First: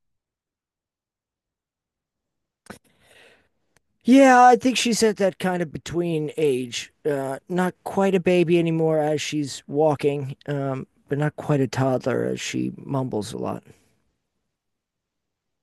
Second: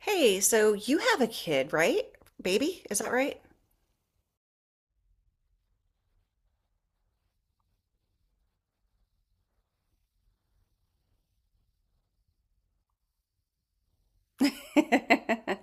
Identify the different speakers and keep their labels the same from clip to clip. Speaker 1: Hey, so you have a kid, right? Baby, is that right?
Speaker 2: Yeah, I think she's at that kind of between age. Not quite a baby anymore as she's walking, but not quite a toddler as she mumbles a lot.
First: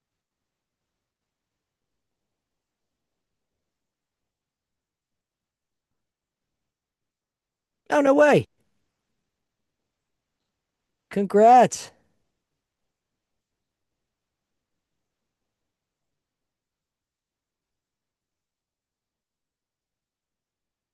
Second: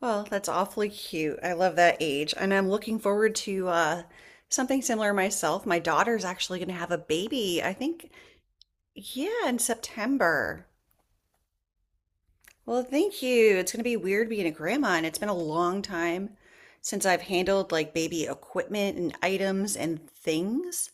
Speaker 1: Well, that's awfully cute. I love that age, and I'm looking forward to something similar myself. My daughter's actually going to have a baby, I
Speaker 2: Oh,
Speaker 1: think,
Speaker 2: no way.
Speaker 1: yeah, in September.
Speaker 2: Congrats.
Speaker 1: Well, thank you. It's going to be weird being a grandma, and it's been a long time since I've handled like baby equipment and items and things.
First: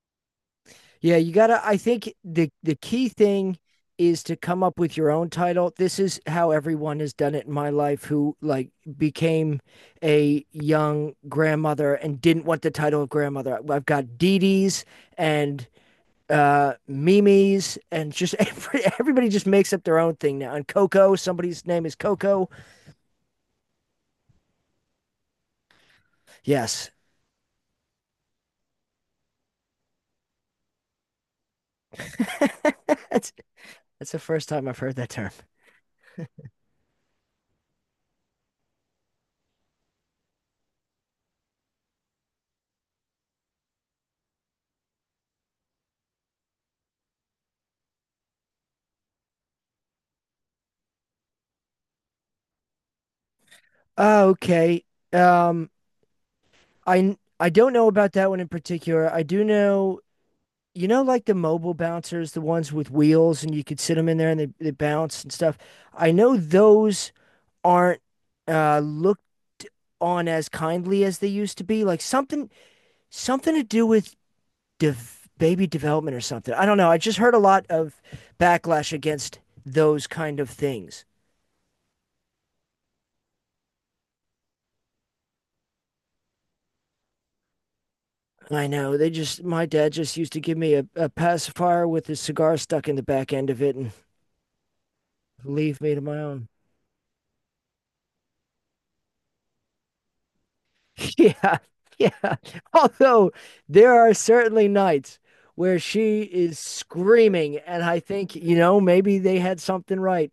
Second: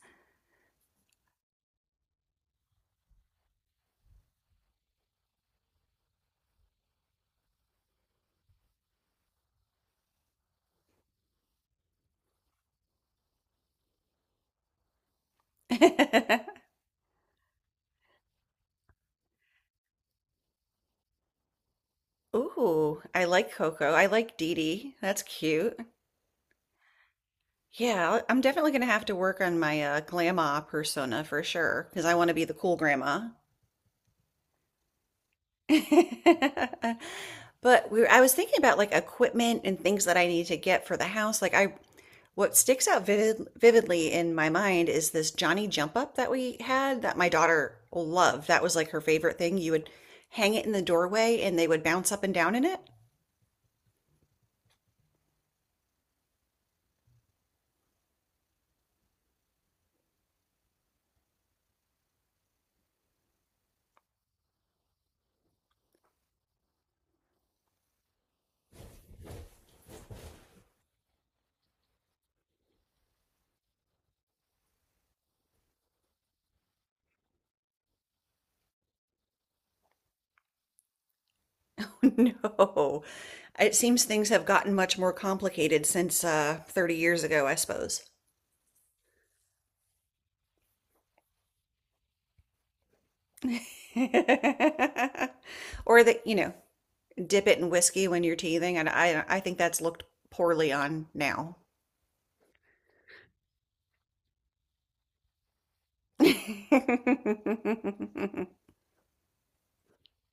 Speaker 2: Yeah, you gotta, I think the key thing is to come up with your own title. This is how everyone has done it in my life who like became a young grandmother and didn't want the title of grandmother. I've got Dee Dee's and Mimi's and just everybody just makes up their own thing now. And Coco, somebody's name is Coco.
Speaker 1: Ooh, I like Coco. I like Dee Dee. That's cute.
Speaker 2: Yes.
Speaker 1: Yeah, I'm definitely gonna have to work on my grandma persona for sure because I want to be the cool grandma.
Speaker 2: that's that's the first time I've heard that term.
Speaker 1: But I was thinking about like equipment and things that I need to get for the house. What sticks out vividly in my mind is this Johnny jump up that we had that my daughter loved. That was like her favorite thing. You would hang it in the doorway and they would bounce up and down in it.
Speaker 2: Oh, okay. Um I don't know about that one in particular. I do know you know like the mobile bouncers, the ones with wheels and you could sit them in there and they bounce and stuff. I know those aren't looked on as kindly as they used to be. Like something to do with baby development or something. I don't know. I just heard a lot of backlash against those kind of things.
Speaker 1: No, it seems things have gotten much more complicated since 30 years ago, I suppose.
Speaker 2: I know. My dad just used to give me a pacifier with his cigar stuck in the back end of it and leave me to
Speaker 1: Or
Speaker 2: my
Speaker 1: that, you
Speaker 2: own.
Speaker 1: know, dip it in whiskey when you're teething, and I think that's looked poorly on now.
Speaker 2: Yeah. Yeah. Although there are certainly nights where she is screaming, and I think, you know, maybe they had something right.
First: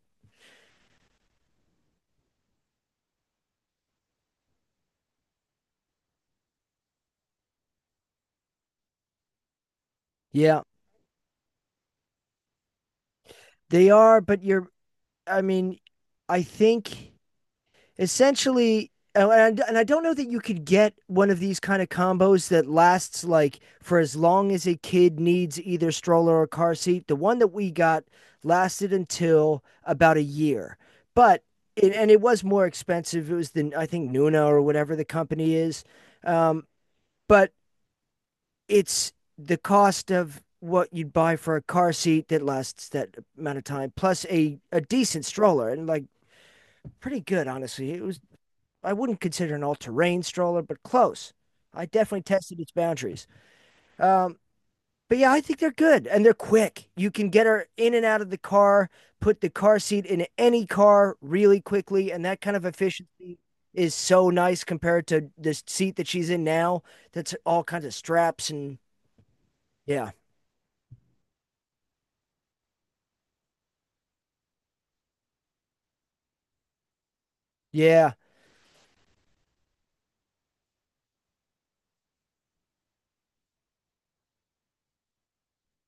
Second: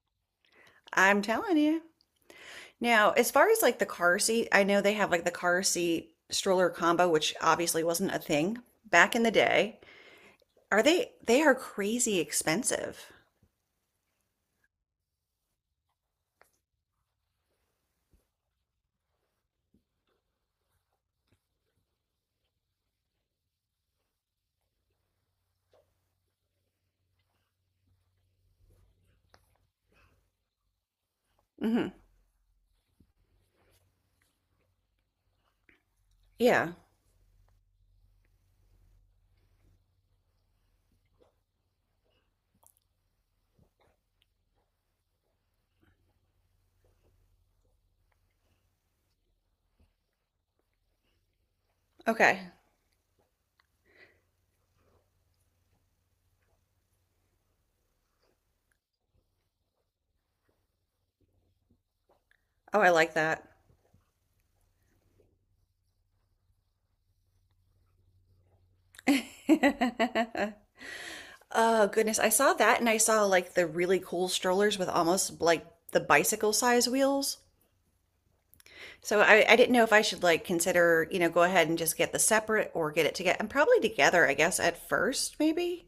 Speaker 1: I'm telling you. Now, as far as like the car seat, I know they have like the car seat stroller combo, which obviously wasn't a thing back in the day.
Speaker 2: Yeah,
Speaker 1: Are they are crazy expensive.
Speaker 2: they are, but I mean, I think essentially and I don't know that you could get one of these kind of combos that lasts like for as long as a kid needs either stroller or car seat. The one that we got lasted until about a year, but
Speaker 1: hmm
Speaker 2: and it was more expensive. It was the I think Nuna or whatever the company is, um,
Speaker 1: Yeah.
Speaker 2: but it's the cost of what you'd buy for a car seat that lasts that amount of time plus a decent stroller and like pretty good honestly. It was I wouldn't consider an all-terrain stroller, but close. I definitely
Speaker 1: Okay.
Speaker 2: tested its boundaries. Um, but yeah, I think they're good and they're quick. You can get her in and out of the car, put the car seat in any car really quickly, and that kind of
Speaker 1: Oh, I like
Speaker 2: efficiency
Speaker 1: that.
Speaker 2: is so nice compared to this seat that she's in now. That's all kinds of straps and yeah,
Speaker 1: Oh goodness, I saw that and I saw like the really cool strollers with almost like the bicycle size wheels.
Speaker 2: yeah.
Speaker 1: So I didn't know if I should like consider, you know, go ahead and just get the separate or get it together. And probably together, I guess, at first, maybe.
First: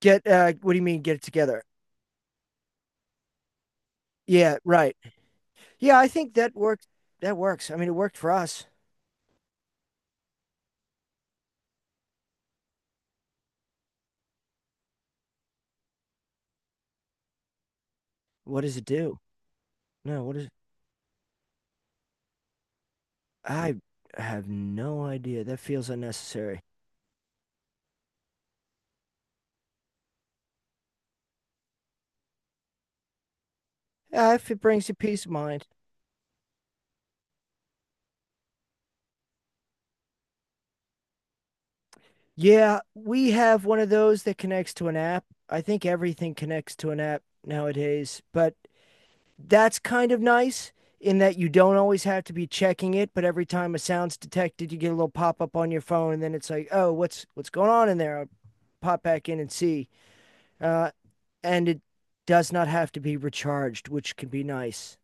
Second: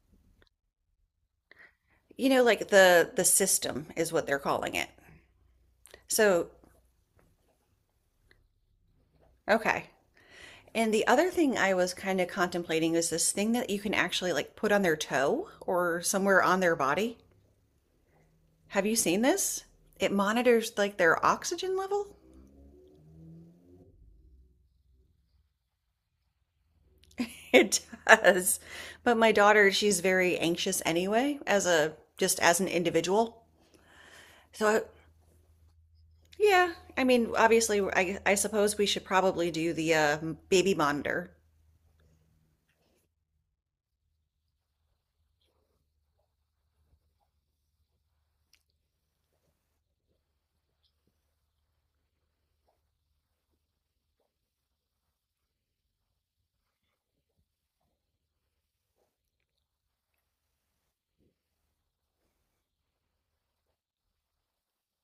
Speaker 2: Get what do you mean? Get it together?
Speaker 1: You know, like the system is what they're
Speaker 2: Yeah,
Speaker 1: calling it.
Speaker 2: right. Yeah, I think
Speaker 1: So,
Speaker 2: that worked. That works. I mean, it worked for us.
Speaker 1: okay. And the other thing I was kind of contemplating is this thing that you can actually like put on their toe or somewhere on their body.
Speaker 2: What does it
Speaker 1: Have you
Speaker 2: do?
Speaker 1: seen this? It
Speaker 2: No, what does it?
Speaker 1: monitors like their oxygen level.
Speaker 2: I have no idea. That feels unnecessary.
Speaker 1: It does. But my daughter, she's very anxious anyway, as a just as an individual.
Speaker 2: Ah, if it
Speaker 1: So
Speaker 2: brings you peace of mind.
Speaker 1: yeah, I mean, obviously, I suppose we should probably do the baby monitor.
Speaker 2: Yeah, we have one of those that connects to an app. I think everything connects to an app nowadays, but that's kind of nice in that you don't always have to be checking it, but every time a sound's detected, you get a little pop-up on your phone, and then it's like, "Oh, what's going on in there?" I'll pop back in and see. Uh, and it does not have to be recharged, which can be nice.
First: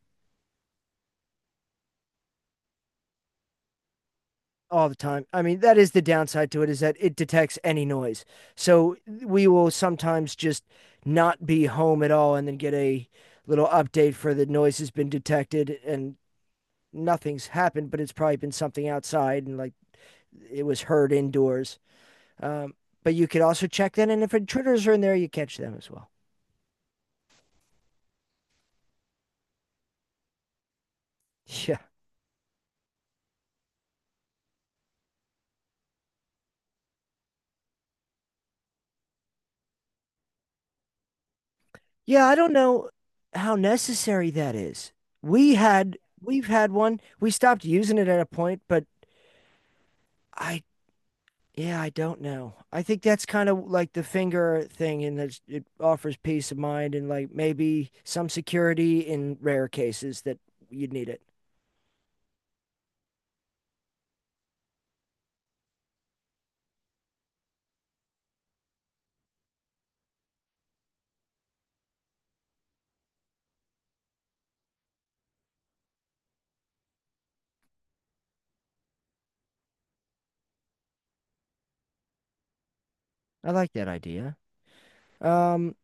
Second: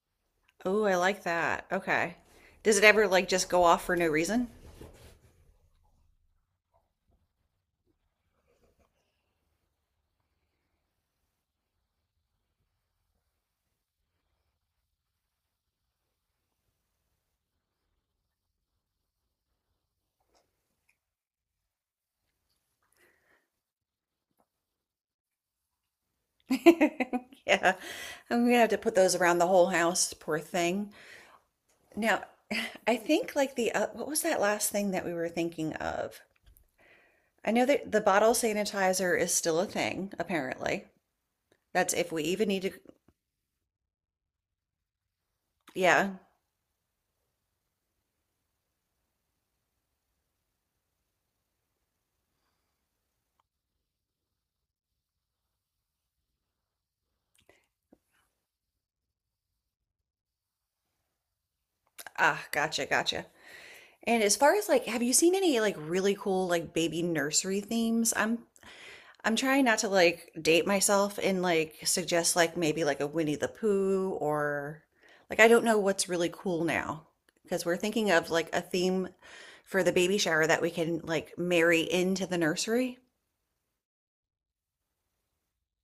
Speaker 1: Oh, I like that. Okay. Does it ever like just go off for no reason?
Speaker 2: All the time. I mean, that is the downside to it is that it detects any noise. So we will sometimes just not be home at all and then get a little update for the noise has been detected and nothing's happened, but it's probably been something outside and like it was heard indoors. Um, but you could also check that. And if intruders are in there, you catch them as well.
Speaker 1: Yeah. I'm gonna have to put those around the whole house, poor thing.
Speaker 2: Yeah.
Speaker 1: Now, I think like the what was that last thing that we were thinking of? I know that the bottle sanitizer is still a thing, apparently. That's if we
Speaker 2: Yeah. I
Speaker 1: even
Speaker 2: don't
Speaker 1: need to.
Speaker 2: know how necessary that is.
Speaker 1: Yeah.
Speaker 2: We've had one, we stopped using it at a point, but I yeah, I don't know. I think that's kind of like the finger thing, and that it offers peace of mind and like maybe some security in rare cases that you'd need it.
Speaker 1: Ah, gotcha, gotcha. And as far as like, have you seen any like really cool like baby nursery themes? I'm trying not to like date myself and like suggest like maybe like a Winnie the Pooh or like I don't know what's really cool now because we're thinking of like a theme for the baby shower that we can like marry into the nursery.
Speaker 2: I like that idea. Um,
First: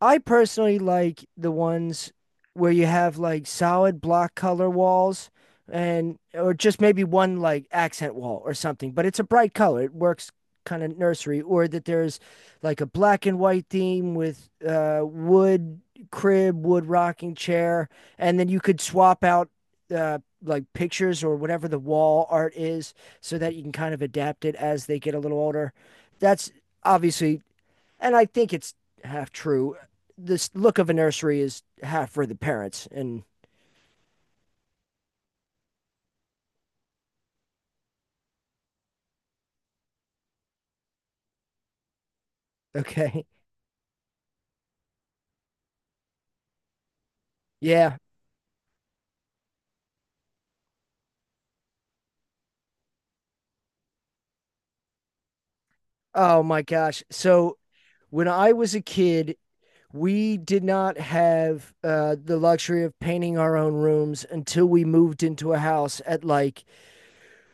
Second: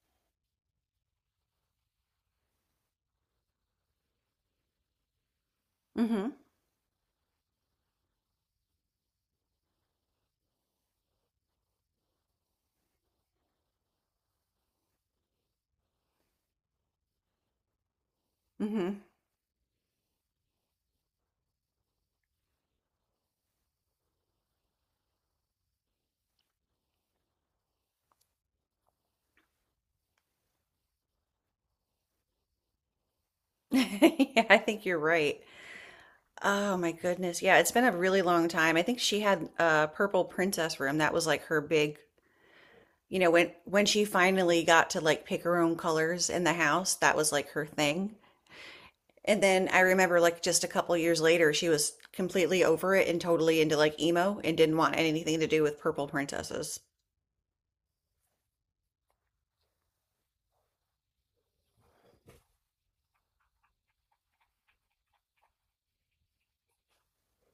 Speaker 2: I personally like the ones where you have like solid block color walls and
Speaker 1: Mm-hmm.
Speaker 2: or just maybe one like accent wall or something, but it's a bright color. It works kind of nursery or that there's like a black and white theme with wood crib, wood rocking chair, and then you could
Speaker 1: Mm-hmm.
Speaker 2: swap out like pictures or whatever the wall art is so that you can kind of adapt it as they get a little older. That's obviously and I think it's half true. This look of a nursery is half for the parents. And
Speaker 1: Yeah, I think you're right. Oh my goodness. Yeah, it's been a really long time. I think she had a purple princess room. That was like her big, you
Speaker 2: okay.
Speaker 1: know, when she finally got to like pick her own colors in the house, that was like her
Speaker 2: Yeah.
Speaker 1: thing. And then I remember like just a couple years later, she was completely over it and totally into like emo and didn't want anything to do with purple
Speaker 2: Oh my
Speaker 1: princesses.
Speaker 2: gosh. So when I was a kid, we did not have the luxury of painting our own rooms until we moved into a house at like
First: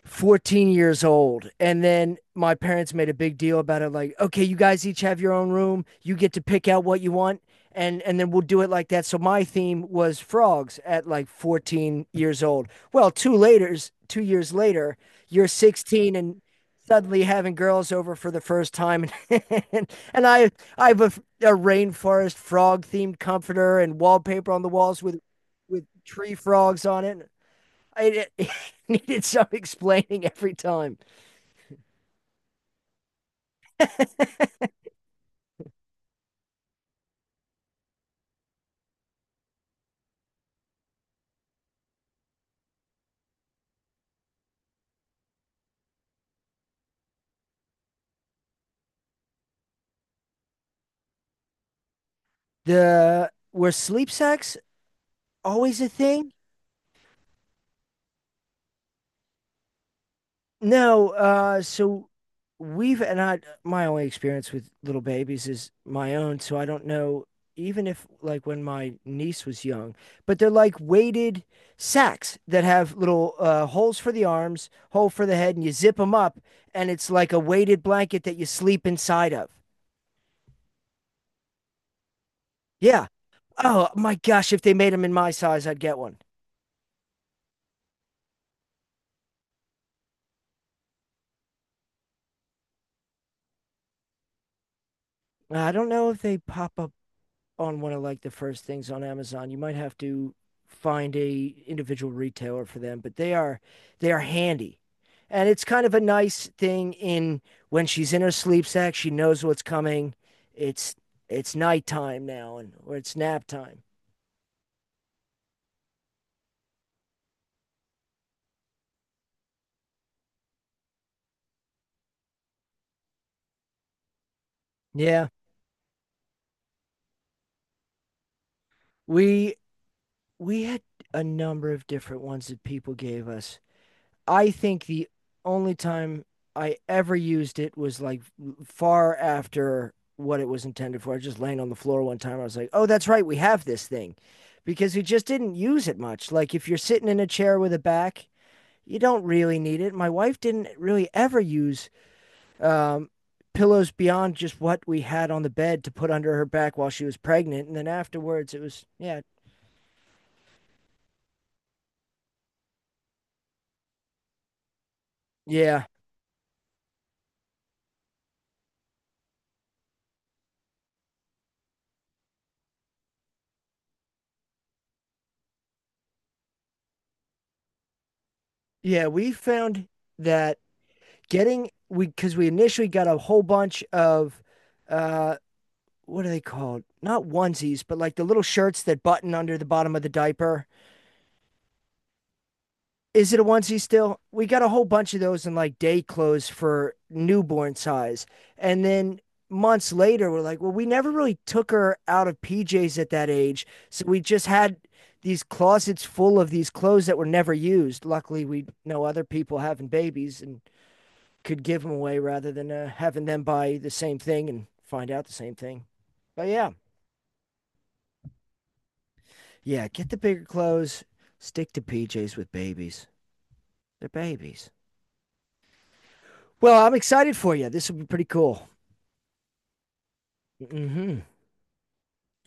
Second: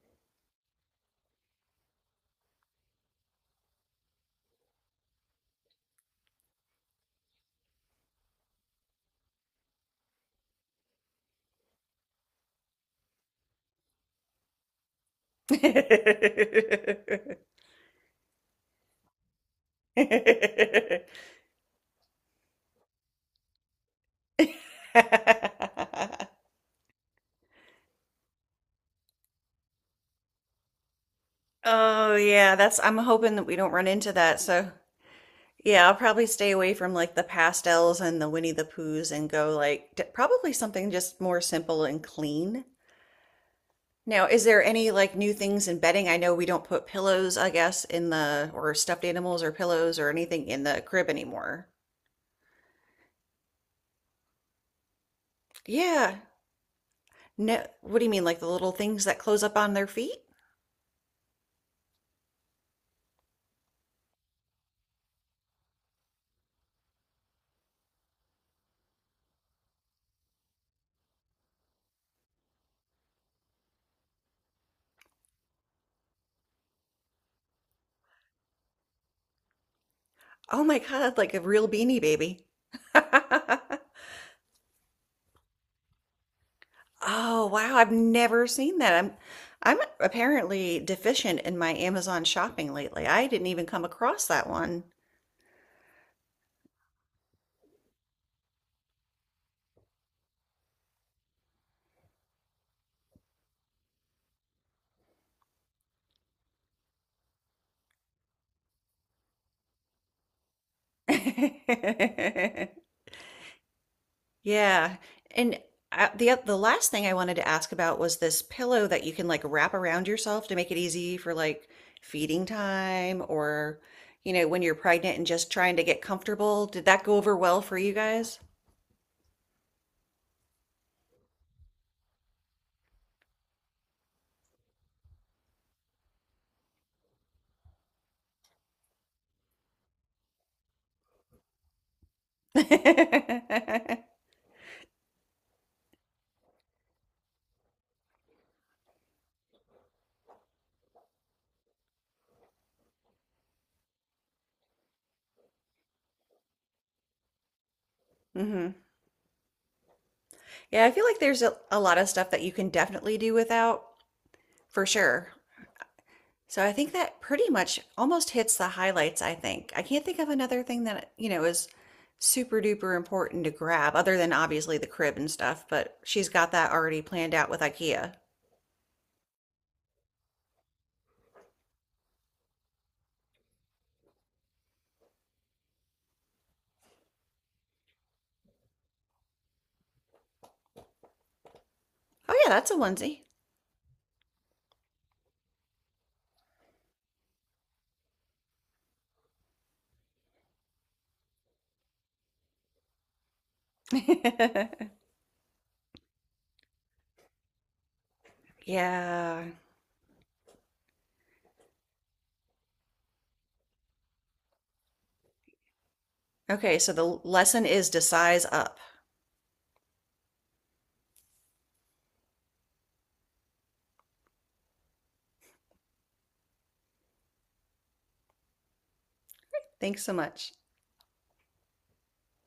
Speaker 2: 14 years old. And then my parents made a big deal about it like, okay, you guys each have your own room. You get to pick out what you want. And then we'll do it like that. So my theme was frogs at like 14 years old. Well, two later, 2 years later, you're 16 and suddenly having girls over for the first time. and, and I, I have a rainforest frog themed comforter and wallpaper on the walls with tree frogs on it. I needed some explaining every time.
Speaker 1: Oh yeah, that's I'm hoping that we don't run into that. So yeah, I'll probably stay away from like the pastels and the Winnie the Poohs and go like d probably something just more simple and clean. Now, is there any like new things in bedding? I know we don't put pillows, I guess, in the or stuffed animals or pillows or anything in the crib anymore.
Speaker 2: The were sleep sacks always a
Speaker 1: Yeah.
Speaker 2: thing?
Speaker 1: No, what do you mean, like the little things that close up on their feet?
Speaker 2: No. So we've and I my only experience with little babies is my own, so I don't know. Even if like when my niece was young, but they're like weighted sacks that have little holes for the arms, hole for the head, and you zip them up, and it's like a weighted blanket that you sleep inside of.
Speaker 1: Oh my God, like a real beanie baby.
Speaker 2: Yeah. Oh my gosh, if they made them in my size, I'd get one.
Speaker 1: Oh wow, I've never seen that. I'm apparently deficient in my Amazon shopping lately. I didn't even come across that one.
Speaker 2: I don't know if they pop up on one of like the first things on Amazon. You might have to find a individual retailer for them, but they are handy. And it's kind of a nice thing in when she's in her sleep sack, she knows what's coming. It's it's nighttime now and or it's nap time.
Speaker 1: Yeah. And the last thing I wanted to ask about was this pillow that you can like wrap around yourself to make it easy for like feeding time or, you know, when you're pregnant
Speaker 2: Yeah.
Speaker 1: and just trying to get comfortable. Did that go over well for you guys?
Speaker 2: We we had a number of different ones that people gave us. I think the only time I ever used it was like far after what it was intended for. I was just laying on the floor one time. I was like, oh, that's right. We have this
Speaker 1: hmm
Speaker 2: thing because we just didn't use it much. Like if you're sitting in a chair with a back, you don't really need it. My wife didn't really ever use um, pillows beyond just what we had on the bed to put under her back while she was pregnant. And then afterwards, it was, yeah,
Speaker 1: Yeah, I feel like there's a lot of stuff that you can definitely do without, for sure.
Speaker 2: yeah,
Speaker 1: So I think that pretty much almost hits the highlights, I think. I can't think of another thing that, you know, is super duper important to grab, other than obviously the crib and stuff, but she's got that already planned out with IKEA.
Speaker 2: yeah. We found that getting we because we initially got a whole bunch of uh what are they called? Not onesies, but like the little shirts that button under the bottom of the diaper.
Speaker 1: Oh, yeah, that's a onesie.
Speaker 2: Is it a onesie still? We got a whole bunch of those in like day clothes for newborn size. And then months later, we're like, well, we never really took her out of PJs at that age. So we just had these closets full of these clothes that were never used. Luckily, we know other
Speaker 1: Yeah.
Speaker 2: people having babies and could give them away rather than having them buy the same thing and find out the same thing. But yeah,
Speaker 1: Okay, so the lesson is to size up.
Speaker 2: yeah, get the bigger clothes. Stick to PJs with babies. They're babies. Well, I'm excited for you. This will be pretty cool.
Speaker 1: Thanks so much.
Speaker 2: Hmm.